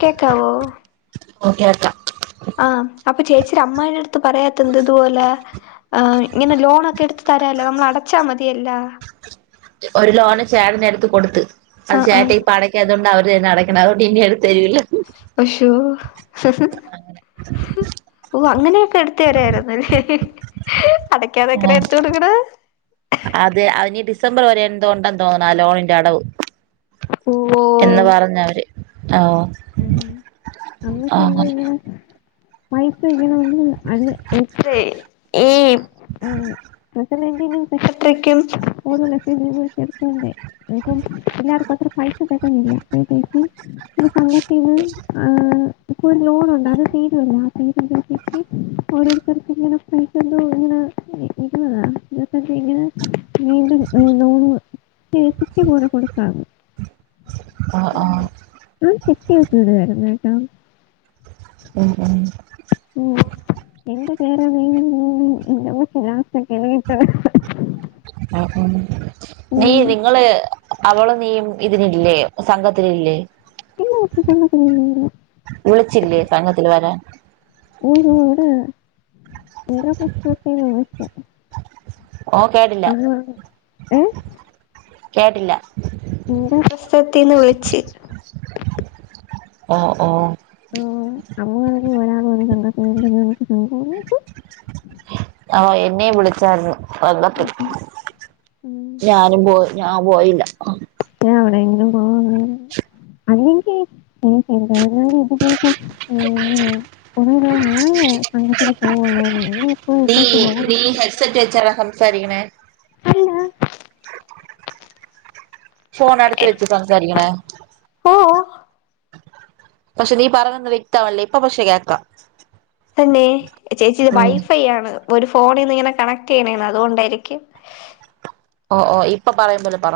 കേക്കാവോ ഓ കേൾക്കാം പ്പ ചേച്ചിടെ അമ്മായിടട്ത്ത് പറയാത്തെന്ത്‌ തുപോലെ ആ ങ്ങനെ ലോണൊക്കെട്ത്ത് തരാല്ലോ നമ്മളടച്ചാ മതിയല്ലാ ഒരു ലോണ് ചേട്ടനെട്ത്ത് കൊടുത്ത് അത് ആഹ് ചേട്ട ആഹ് ഇപ്പ അടയ്ക്കാത്തോണ്ട് അവര് തെന്നെ അടയ്ക്കണം അഹ് [unintelligible] പശോ ഓ അങ്ങനെയൊക്കെ എട്ത്തെരായിര്ന്നു ലെ അടയ്ക്കാതെങ്ങനെ എട്ത്തൊട്ക്ക്ണ്. അതെ അതിനി ഡിസംബർ വരെ എന്തോണ്ടെന്ന് തോന്ന്ണാ ലോണിന്റെ അടവ് ഓ എന്ന് പറഞ്ഞവര് ഓ ഉം അമ്മയ്ക്ക് എന്തോ അങ്ങനെ ഇങ്ങനെ പൈസങ്ങന ഒന്നും അന്ന് എത്രെ ഈ ഉം [unintelligible] തിനും [unintelligible] ത്രയ്ക്കും ഓരോ ലക്ഷം രൂപ [unintelligible] [unintelligible] പിന്നാർക്കു അത്ര പൈസ [unintelligible] [unintelligible] സംഘത്തിന് ഇപ്പോ രു ലോണ് ണ്ട് അത് തീരല്ലോ ആ തീരുമ്പോയത്തേക്ക് ഓരോരുത്തർക്കിങ്ങനെ പൈസണ്ടോ ങ്ങനെ ഇ ഇര്ക്കുന്നതാ [unintelligible] ഇങ്ങനെ വീണ്ടും നോന് [unintelligible] പോലെ കൊടുക്കാം ആ ആ ഉം ഞാൻ ചിട്ടി [unintelligible] തായിര്ന്ന് ട്ടോ ഉം ഉം ഉം എന്റെ പേര [unintelligible] [unintelligible] [unintelligible] ല്ലാ വെക്കല്ലി ട്ടോ ഉം ഉം നീ നിങ്ങള് അവളും നീയും ഇതിലില്ലേ സംഘത്തിലില്ലേ എന്റെ പക്ഷെ സമയത്ത് വിളിച്ചില്ലേ സംഘത്തില് വരാൻ ഊ ഊടാ [unintelligible] [unintelligible] ഓ കേട്ടില്ല ആഹ് എഹ് കേട്ടില്ല ന്റെ പ്രസവത്തിന്ന് വിളിച്ച് ഓ ഓഹ് ആ അമ്മ [unintelligible] എന്താ ചെയ്യണ്ട്യത് ന്ന് [unintelligible] ആഹ് എന്നെയും വിളിച്ചായിരുന്നു വന്നപ്പെ ഞാനും പോയി ഞാൻ പോയില്ല ഞാ എവ്ടെങ്കിലും പോവാണ് ന്ന് അല്ലെങ്കി [unintelligible] വേറാരും ഇതുപോല്ത്ത [unintelligible] കുറെ നാളായി സങ്കത്തിൽ പോവൂല ഇനിപ്പോ പ്രത്യേകിച്ച് ലോൺ [unintelligible] സരിക്ക്ണേ പിന്ന ഫോണടുത്ത് വെച്ച് സംസാരിക്കണേ ഓ പക്ഷെ നീ പറവെന്ന വെക്താവണ്ല്ല ഇപ്പ പക്ഷെ കേക്കാ. തന്നെ ചേച്ചിത് വൈഫൈ ആണ് ഒരു ഫോണിന്ന് ങ്ങനെ കണക്ട്യ്യണെന്ന് അതോണ്ടെയിരിക്കും ഓ ഓ ഇപ്പൊ പറയും പോലെ പറ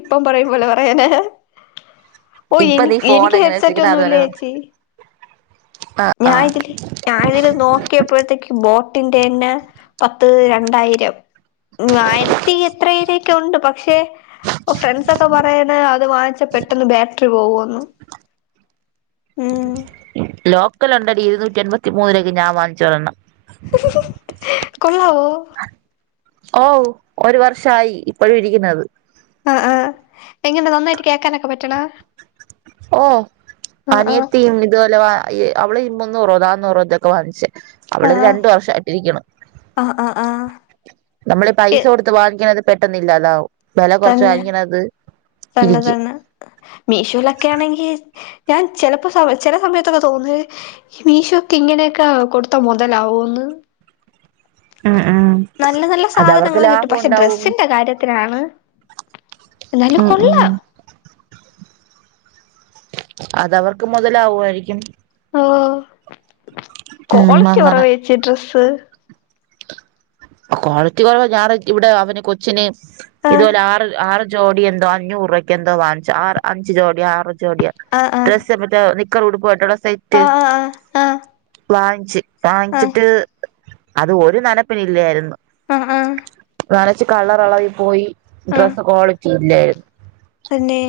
ഇപ്പം പറയും പോലെ പറയാനൊ ഓ ഇപ്പൊ എനി നീ ഫോൺ എനിക്ക് എങ്ങനെ വെച്ചിരിക്കണ ഹെഡ്സെറ്റൊന്നും അതുപോലെ ല്ലേ പറ ച്ചി ആ ആ ഞാ ഇതില് ഞാ തില് നോക്കിയപ്പോഴത്തേക്ക് ബോട്ടിന്റെ ണ് പത്ത് രണ്ടായിരം ആയിരത്തി എത്രായിരൊക്കെ ണ്ട് പക്ഷെ ഫ്രണ്ട്സൊക്കെ പറയ്ണ് അത് വാങ്ങിച്ച പെട്ടന്ന് ബാറ്ററി പോവു ന്ന് ഉം ലോക്കൽ ഉണ്ടടി ഇരുന്നൂറ്റി എൺപത്തി മൂന്ന് രൂപക്ക് ഞാൻ വാങ്ങിച്ചു ഒരണം കൊള്ളാവോ ഓ ഒരു വർഷയി ഇപ്പോഴും ഇരിക്കുന്നത് ആഹ് ആഹ് എങ്ങനാ നന്നായിട്ട് കേക്കാനൊക്കെ പറ്റണ ഓ ആഹ് ആഹ് അനിയത്തീ ഇതുപോലെ അവള് മൂന്നൂറോ നന്നൂറോതൊക്കെ വാങ്ങിച്ച് അവളത് ആഹ് രണ്ടു വർഷആട്ടിരിക്കാണ് ആഹ് ആഹ് ആഹ് നമ്മളെ പൈസ കൊടുത്ത് വാങ്ങിക്കണത് പെട്ടെന്നില്ലതാകും തന്നെ തന്നെ ഇരിക്കും തന്നെ മീഷോലൊക്കെ ആണെങ്കിൽ ഞാൻ ചിലപ്പോ സമ ചില സമയത്തൊക്കെ തോന്നുന്നത് മീഷോക്ക് ഇങ്ങനെയൊക്കെ കൊടുത്ത മുതലാവോന്ന് ആഹ് ആഹ് നല്ല നല്ല അതവർക്ക് സാധനങ്ങള് കിട്ടും ലാഭം പക്ഷെ ഉണ്ടാവും ഡ്രെസ്സിന്റെ കാര്യത്തിലാണ് എന്നാലും ഉം ഉം കൊള്ളാം അതവർക്ക് മുതലാവുവായിരിക്കും ഓ ഉം ക്വാളിറ്റി അങ്ങനെ കൊറവാച്ചി ഡ്രസ്സ് ക്വാളിറ്റി കൊറവ ഞറ് ഇവിടെ അവന് കൊച്ചിന് ആഹ് ഇതുപോലെ ആറ് ആറ് ജോഡിയ എന്തോ അഞ്ഞൂറ് രൂപയ്ക്ക് എന്തോ വാങ്ങിച്ചു ആറ് അഞ്ചു ജോടിയ ആറു ജോടിയ ആഹ് ഡ്രസ്സ് മറ്റേ നിക്ക് - നിക്കറും ഉടുപ്പായിട്ടുള്ള സൈറ്റ് ആഹ് ആഹ് ആഹ് വാങ്ങിച്ച് ആഹ് വാങ്ങിച്ചിട്ട് അത് ഒരു നനപ്പിനില്ലേര്ന്നു. ആഹ് ആഹ് [unintelligible] ച്ച് കളറെളകി പോയി ഡ്രസ്സ് ക്വാളിറ്റി ഇല്ലേര്ന്നു. തെന്നെ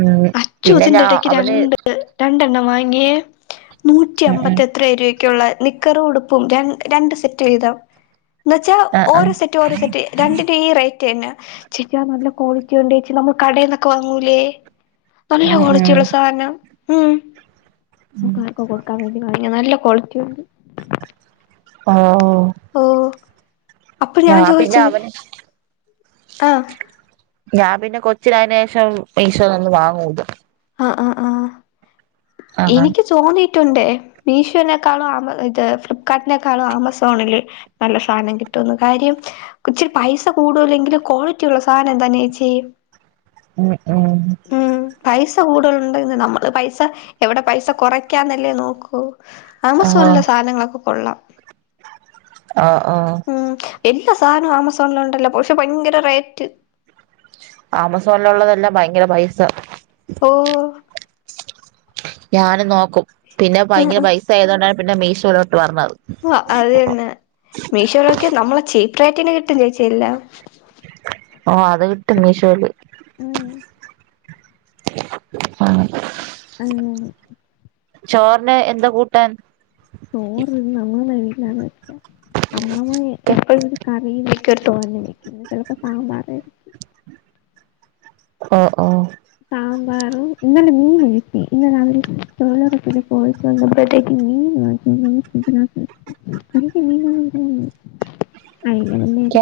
ഉം പിന്നെ ഞാ അച്ചുതിന്റെ ടക്ക് അവന് രണ്ട് രണ്ടെണ്ണം വാങ്ങ്യേ നൂറ്റി ഉം ഉം അമ്പത്തി എത്ര രൂവക്ക്യുള്ളെ നിക്കറും ഉടുപ്പും രൺ രണ്ട് സെറ്റ് വീതം ന്നെച്ചാ ആഹ് ഓരോ ആഹ് സെറ്റ് ഓരോ സെറ്റ് രണ്ടിൻ്റീ റെയ് റ്റെന്നെ ചേച്ചി ആ നല്ല ക്വാളിറ്റിയുണ്ടേച്ചി നമ്മൾ കടേന്നൊക്കെ വാങ്ങൂലേ നല്ല ഉം ക്വാളിറ്റിയുള്ള സാധനം ഉം ഉം നമുക്കാർക്കൊക്കൊടുക്കാം വേ അയ്ന് നല്ല ക്വാളിറ്റിയുണ്ട്. ഓഹ് ഓ അപ്പൊ ഞാൻ പിന്നെ ചോയിച്ചത് അവന് ആഹ് ഞാൻ പിന്നെ കൊച്ചീലായേനു ശേഷം ഈശോ ഒന്ന് വാങ്ങൂത് ആഹ് ആഹ് ആ അങ്ങനെ എനിക്ക് തോന്നി- ട്ടുണ്ട് മീഷോനെക്കാളും ഇത് ഫ്ലിപ്കാർട്ടിനെക്കാളും ആമസോണില് നല്ല സാധനം കിട്ടും. ട്ടുന്ന് കാര്യം ഇച്ചിരി പൈസ കൂടൂല്ലെങ്കിലും ക്വാളിറ്റി ഒള്ള സാധനം തന്നേച്ചി. ഉം ഉം പ കൂടുതല് ഉണ്ടന്ന് നമ്മള് പൈസ എവിടെ പൈസ കുറയ്ക്കാന്നല്ലേ നോക്കു. ആഹ് ആമസോണില് സാധനങ്ങളൊക്കെ കൊള്ളാം. ആഹ് ഓ ഇല്ല സാധനം ആമസോണില് ഒണ്ടല്ലോ പക്ഷെ ഭയങ്കര റേറ്റ് ആമസോണിലൊള്ളതെല്ലാം ഭയങ്കര പൈസ. ഓ ഞാൻ നോക്കും പിന്നെ ഭയങ്കര പൈസ ആയത് കൊണ്ടാണ് പിന്നെ മീഷോല് ആ അത് തന്നെ മീഷോലോക്കെ നമ്മളെ ചീപ്റേറ്റിന് കിട്ടും ചേച്ചിയെല്ലാം ഓ അത് കിട്ടും മീഷോല് ഉം ആഹ് ആഹ് ചോറിന് എന്താ കൂട്ടാൻ ചോറിന്ന് അമ്മമ്മടെ വീട്ടിലാണ് വെച്ച അമ്മമ്മ കേ എപ്പോഴും ഒരു കറി വെ ക്കും ഒരു തോരനും വെക്കും ചിലപ്പോ സാമ്പാറായിരിക്കും ഓ ഓ സാമ്പാറും ഇന്നലെ മീൻ മേടിച്ച് ഇന്ന് രാവിലെ ഇന്നലെ ഇവരെ പോയിട്ട് വന്നപ്പഴ്ത്തേക്കും മീൻ മേടിച്കൊണ്ട് വന്ന് ഫ്രജിനാത് വെച്ച് അവിടേക്ക് മീൻ വല്ലോം കിട്ടാറുണ്ടോ കേ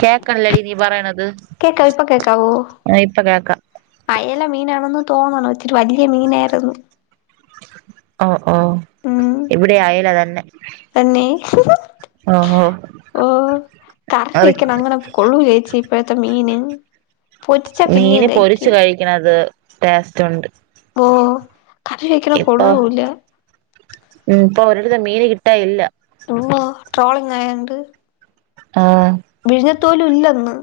കേക്കണില്ലടി നീ പറയണത് കേക്കാവോ ഇപ്പൊ കേക്കാവോ ആഹ് ഇപ്പ കേക്കാം അയല മീനാണെന്ന് തോന്നണു. ഇച്ചിരി വല്യ മീനായിര്ന്നു. ഒഹ് ഒഹ് ഇവിടെ അയല ത തന്നെ. ഓഹോ ഓഹ് കറി അത് വെക്കാന് അങ്ങനെ കൊള്ളൂലേച്ചി ഇപ്പഴത്തെ മീന്. പൊരിച്ചാ പിന്നെയും മീന് പൊരിച്ച് കഴിക്കും കഴിക്കണത് ടേസ്റ്റ് ഉണ്ട്. ഓഹ് കറി വെക്കണ ഇപ്പൊ കൊള്ളൂല. ഉം ഇപ്പൊ ഒരിടത്തും മീന് കിട്ടാ ഇല്ല. മ്മോ ട്രോളിംഗ് ആയാണ്ട്. ആഹ്. തോലുല്ലന്ന്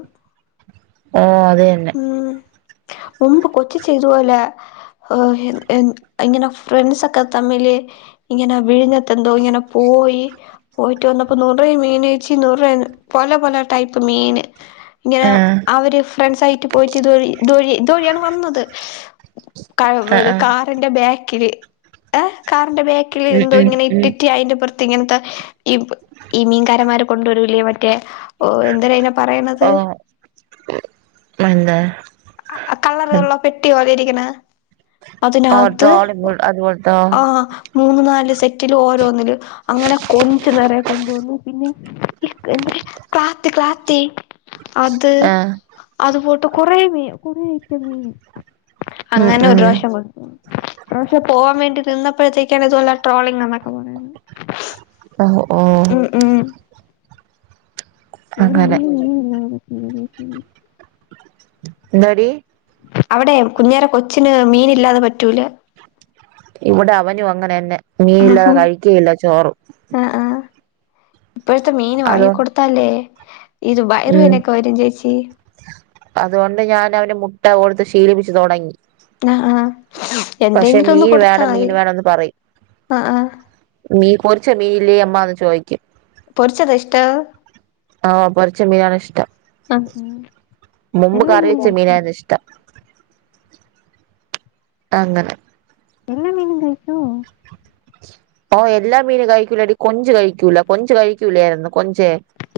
ആഹ് അത് തന്നെ. മുമ്പ് കൊച്ചിച്ചെ ഇതുപോലെ ഇങ്ങനെ ഫ്രണ്ട്സൊക്കെ തമ്മില് ഇങ്ങനെ വിഴിഞ്ഞെത്തെന്തോ ഇങ്ങനെ പോ പോയി. പോയിട്ട് വന്നപ്പോ നുറയെ മീനേച്ചി നൂറേ പല പല ടൈപ്പ് മീന്. ഇങ്ങനെ ആഹ് അവര് ഫ്രണ്ട്സ് ആയിട്ട് പോയിട്ട് ഇതുവഴി ഇതുവഴി ഓ ഇയാള് വന്നത് ആഹ് ആഹ് കാറിന്റെ ബാക്കില് [unintelligible] ബാക്കിൽ ഉം എന്തോ ഉം ഇങ്ങനെ ഉം ഇട്ടിറ്റി അതിൻന്റെ പുറ [unintelligible] [unintelligible] കള്ളറള്ള പെട്ടി പോലെ ഇരിക്കണ ഓ അതിനകത്ത് ട്രോളി ഒ അതുപോലത്തോ ആഹ മൂന്ന് നാല് സെറ്റില് ഓരോന്നില് അങ്ങനെ കൊഞ്ചി നിറയെ കൊണ്ടുവന്നു. ഇനി ഇരിക്കണ് [unintelligible] അത് ആഹ് അത് പോയിട്ട് കുറേ മീ കുറെ ചെമ്മീൻ മീൻ ഉം അങ്ങനെ ഒരു ഉം പ്രാവശ്യം ഇപ്രാവശ്യം പോവാൻ വേണ്ടി നിന്നപ്പോഴത്തേക്കാണ് നിന്ന് പുറത്തേക്ക് ട്രോളിങ് എന്നൊക്കെ പറയുന്നത് ഓ ഉം ഉം ഓ അങ്ങനെ [inaudible] ന്താടി അവിടെ കുഞ്ഞേറെ കൊച്ചിന് മീൻ ഇല്ലാതെ പറ്റൂല ഇവിടെ അവനും അങ്ങനെന്നെ മീൻ ഇല്ലാതെ ആഹ് കഴിക്കുകയില്ല ചോറ് ആഹ് ഇപ്പോഴത്തെ മീൻ അതോ വാങ്ങി കൊൊടുത്തല്ലേ ഇത് ഉം വയറുവേനൊക്കെ വരും ചേച്ചി അതുകൊണ്ട് ഞാൻ അവന്റെ മുട്ട കൊടുത്ത് ശീലിപ്പിച്ചച്ച് തുടങ്ങി ആഹാ പക്ഷെ മീൻ വേണം മീന് വേണംന്ന് പറയും ആഹ് ആഹ് മീൻ കോച്ച് മീൻ ഇല്ല അമ്മ ചോദിച്ച പൊറിച്ചതാ ഇഷ്ട ആഹ പൊറിച്ച മീനാണ് ഇഷ്ടം ആഹ് മുമ്പ് എല്ലാ മീനും കറിവെച്ച കഴിക്കോ മീനായിരുന്നു ഇഷ്ടം അങ്ങനെ എല്ലാ മീനും കഴിക്കേ ഓ എല്ലാ മീനും കഴിക്കൂല അടി കൊഞ്ചു കഴിക്കൂല കൊഞ്ചു കഴിക്കൂലായിരുന്നു കൊഞ്ച്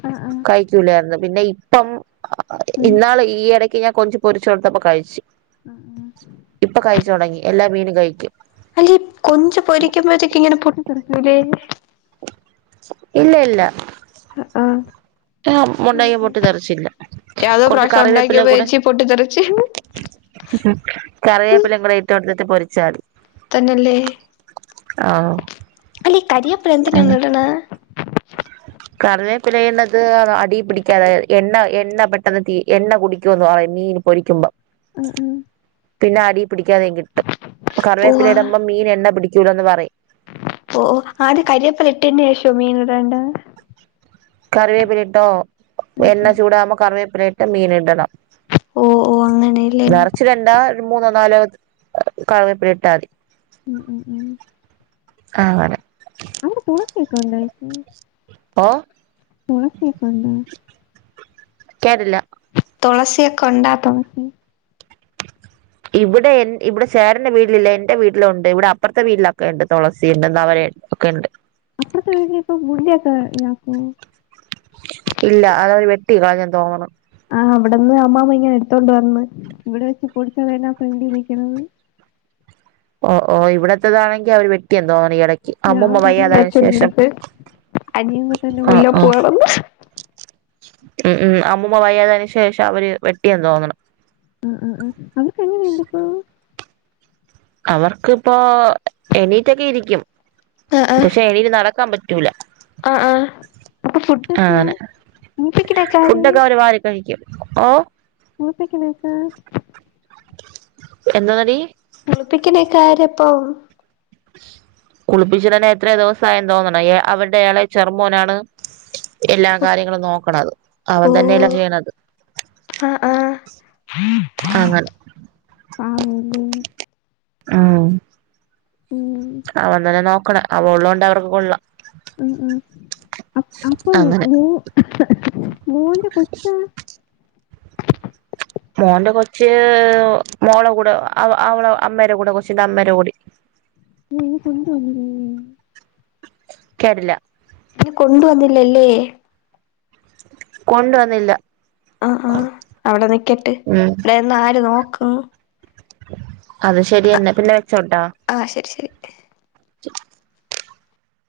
ആഹ് ആഹ് കഴിക്കൂലായിരുന്നു പിന്നെ ഇപ്പം ഇന്നാള് ഈ ഇടക്ക് ഞൻ കൊഞ്ച് പൊരിച്ച് കൊടുത്തപ്പ കയ്ച്ച് ഇപ്പ കയ്ച്ച് തൊടങ്ങി എല്ലാ മീനും കഴിക്കും അല്ല കൊഞ്ച് പൊരിക്കുമ്പോഴത്തേക്ക ഇങ്ങനെ പൊട്ടി തെറിക്കുലെ ഇല്ല ഇല്ല ആഹ [unintelligible] പൊട്ടിത്തെറിച്ചില്ല യാതോ കുറച്ചു പ്രാവശ്യം കറിവേപ്പില ഉണ്ടാക്കിയപ്പോ കൂടേ ചേച്ചി പൊട്ടിത്തെറിച്ച് കറിവേപ്പില കൂടെ ഇട്ട എടുത്തിട്ട് പൊരിച്ചാൽ തന്നെയല്ലേ ആഹ അല്ലീ കരിവേപ്പില എന്ത്ന ഹ്ട്ണ് കറിവേപ്പില ഇടണത് അടി പിടികതെ എണ്ണ എണ്ണ പെട്ടെന്ന് തീ എണ്ണ കുടിക്കുമന്ന് പറയും മീൻ പൊരിക്കുമ്പോ ആആ പിന്നെ അടി പിടിക്കാതെ കിട്ടും കറവേപ്പിലിടുമ്പോ മീൻ എണ്ണ പിടിക്കൂലൂ എന്ന് പറയും ഓ ആദ്യ കരിയപ്പല ഇട്ടന് ശേഷോ മീൻ ഇടണ്ട് കറിവേപ്പിലിട്ടോ എണ്ണ ഉം ചൂടമോ കറിവേപ്പിലിട്ടോ മീൻ ഇടണം ഓഹ് ഓഹ് അങ്ങനെല്ലേ ഉം നറച് ഇടണ്ട മൂന്നോ നാലോ കറിവേപ്പില ഇട്ടാൽ മതി ഉം ഉം അങ്ങനെ [unintelligible] ഓ [unintelligible] കേരള തുളസിയൊക്കെ ഉണ്ടാ [unintelligible] ഇവിടെ ഇവിടെ സറിന്റെ വീട്ടിലില്ല എന്റെ വീട്ടിലുണ്ട് ഇവിടെ അപ്പുറത്തെ വീട്ടിലൊക്കെ ഉണ്ട് തുളസി [inaudible] ഒക്കെഉണ്ട് ഇത്ത ഇലാക്കോ ഇല്ല അതത് വെട്ടി കളഞ്ഞൻ തോന്നണ് ആ അവിടെന്ന് അമാമ്മ ഇങ്ങനെ എടുത്തോണ്ട് വന്ന് ഇവിടെ വെച്ചച്ച് പടിച്ചതന്നാ ഫ്രണ്ടിൽ നിക്കണത് [unintelligible] ഓ ഓ ഇവിടത്തതാണെങ്കി അവര് വെട്ടിയെന്ന് തോന്നാണ് ഈ ഇടക്ക് ഞാൻ അമ്മൂമ്മ പറഞ്ഞ് വയ്യാതായതിനന് ശേഷം അച്ഛന്റെടുത്ത് അനിയൻ കുട്ടൻ ആ മുല്ലപൂ ആ വേണോന്ന് ഉം ഉം അമ്മൂമ്മ വയ്യാതു ശേഷം അവര് വെട്ടിയന്ന് തോന്നണ് ആ ഉ ഉ അവർക്ക് എങ്ങനെയുണ്ട് ഇപ്പോ അവർക്ക് ഇപ്പോ എണീറ്റൊക്കെ ഇരിക്കും ആഹ് ആഹ് പക്ഷെ എണീറ്റ് നടക്കാൻ പറ്റും ആഹ് ആഹ് അപ്പൊ ഫുഡൊക്കെ ആണ് കുളിപ്പിക്കണൊക്കെ ആര് ഫുഡൊക്കെ അവര് വാരി കഴിക്കും ഓ കുളിപ്പിക്കണൊക്കെ എന്താെന്നടി കുളിപ്പിക്കണേക്കാ ആരഅപ്പോം കുളിപ്പിച്ചട്ടന്നെ എത്രയ ദിവസയി എന്ന് തോന്നണ് അവരുടെഎളയ ചെറമോനാണ് എല്ലാ കാര്യങ്ങളും നോക്കണത് അവൻ തന്നെല്ല ഓഹ് ചെയ്യണത് ആഹ് ആഹ് അങ്ങല്ല പാവല്ലേ ഉ ഉം അവൻ തന്നെ നോക്കണ അവൻ ഉള്ളോണ്ട് അവർക്ക് കൊള്ളാം മ് മ്മ് അ അപ്പൊ അങ്ങനെ മോ മോന്റെ കൊച്ച മോന്റെ കൊച്ച് മോള കൂടെ ആള അമ്മേകുടെ കൊച്ചിന്റെ അമ്മേട കൂടി ഇ ഇ ഇനി കൊണ്ട വന്ന കേട്ടില്ല പിന്നെ കൊണ്ട് വന്നില്ലല്ലേ കൊണ്ട് വന്നില്ല ആഹ ആഹ അവിടെ നിക്കട്ടെ ഉം ഇവിടെന്ന് ആര് നോക്കും അത് ശരിയെന്നെ പിന്നെ വെച്ചോട്ടാ ആഹ് [inaudible] [inaudible]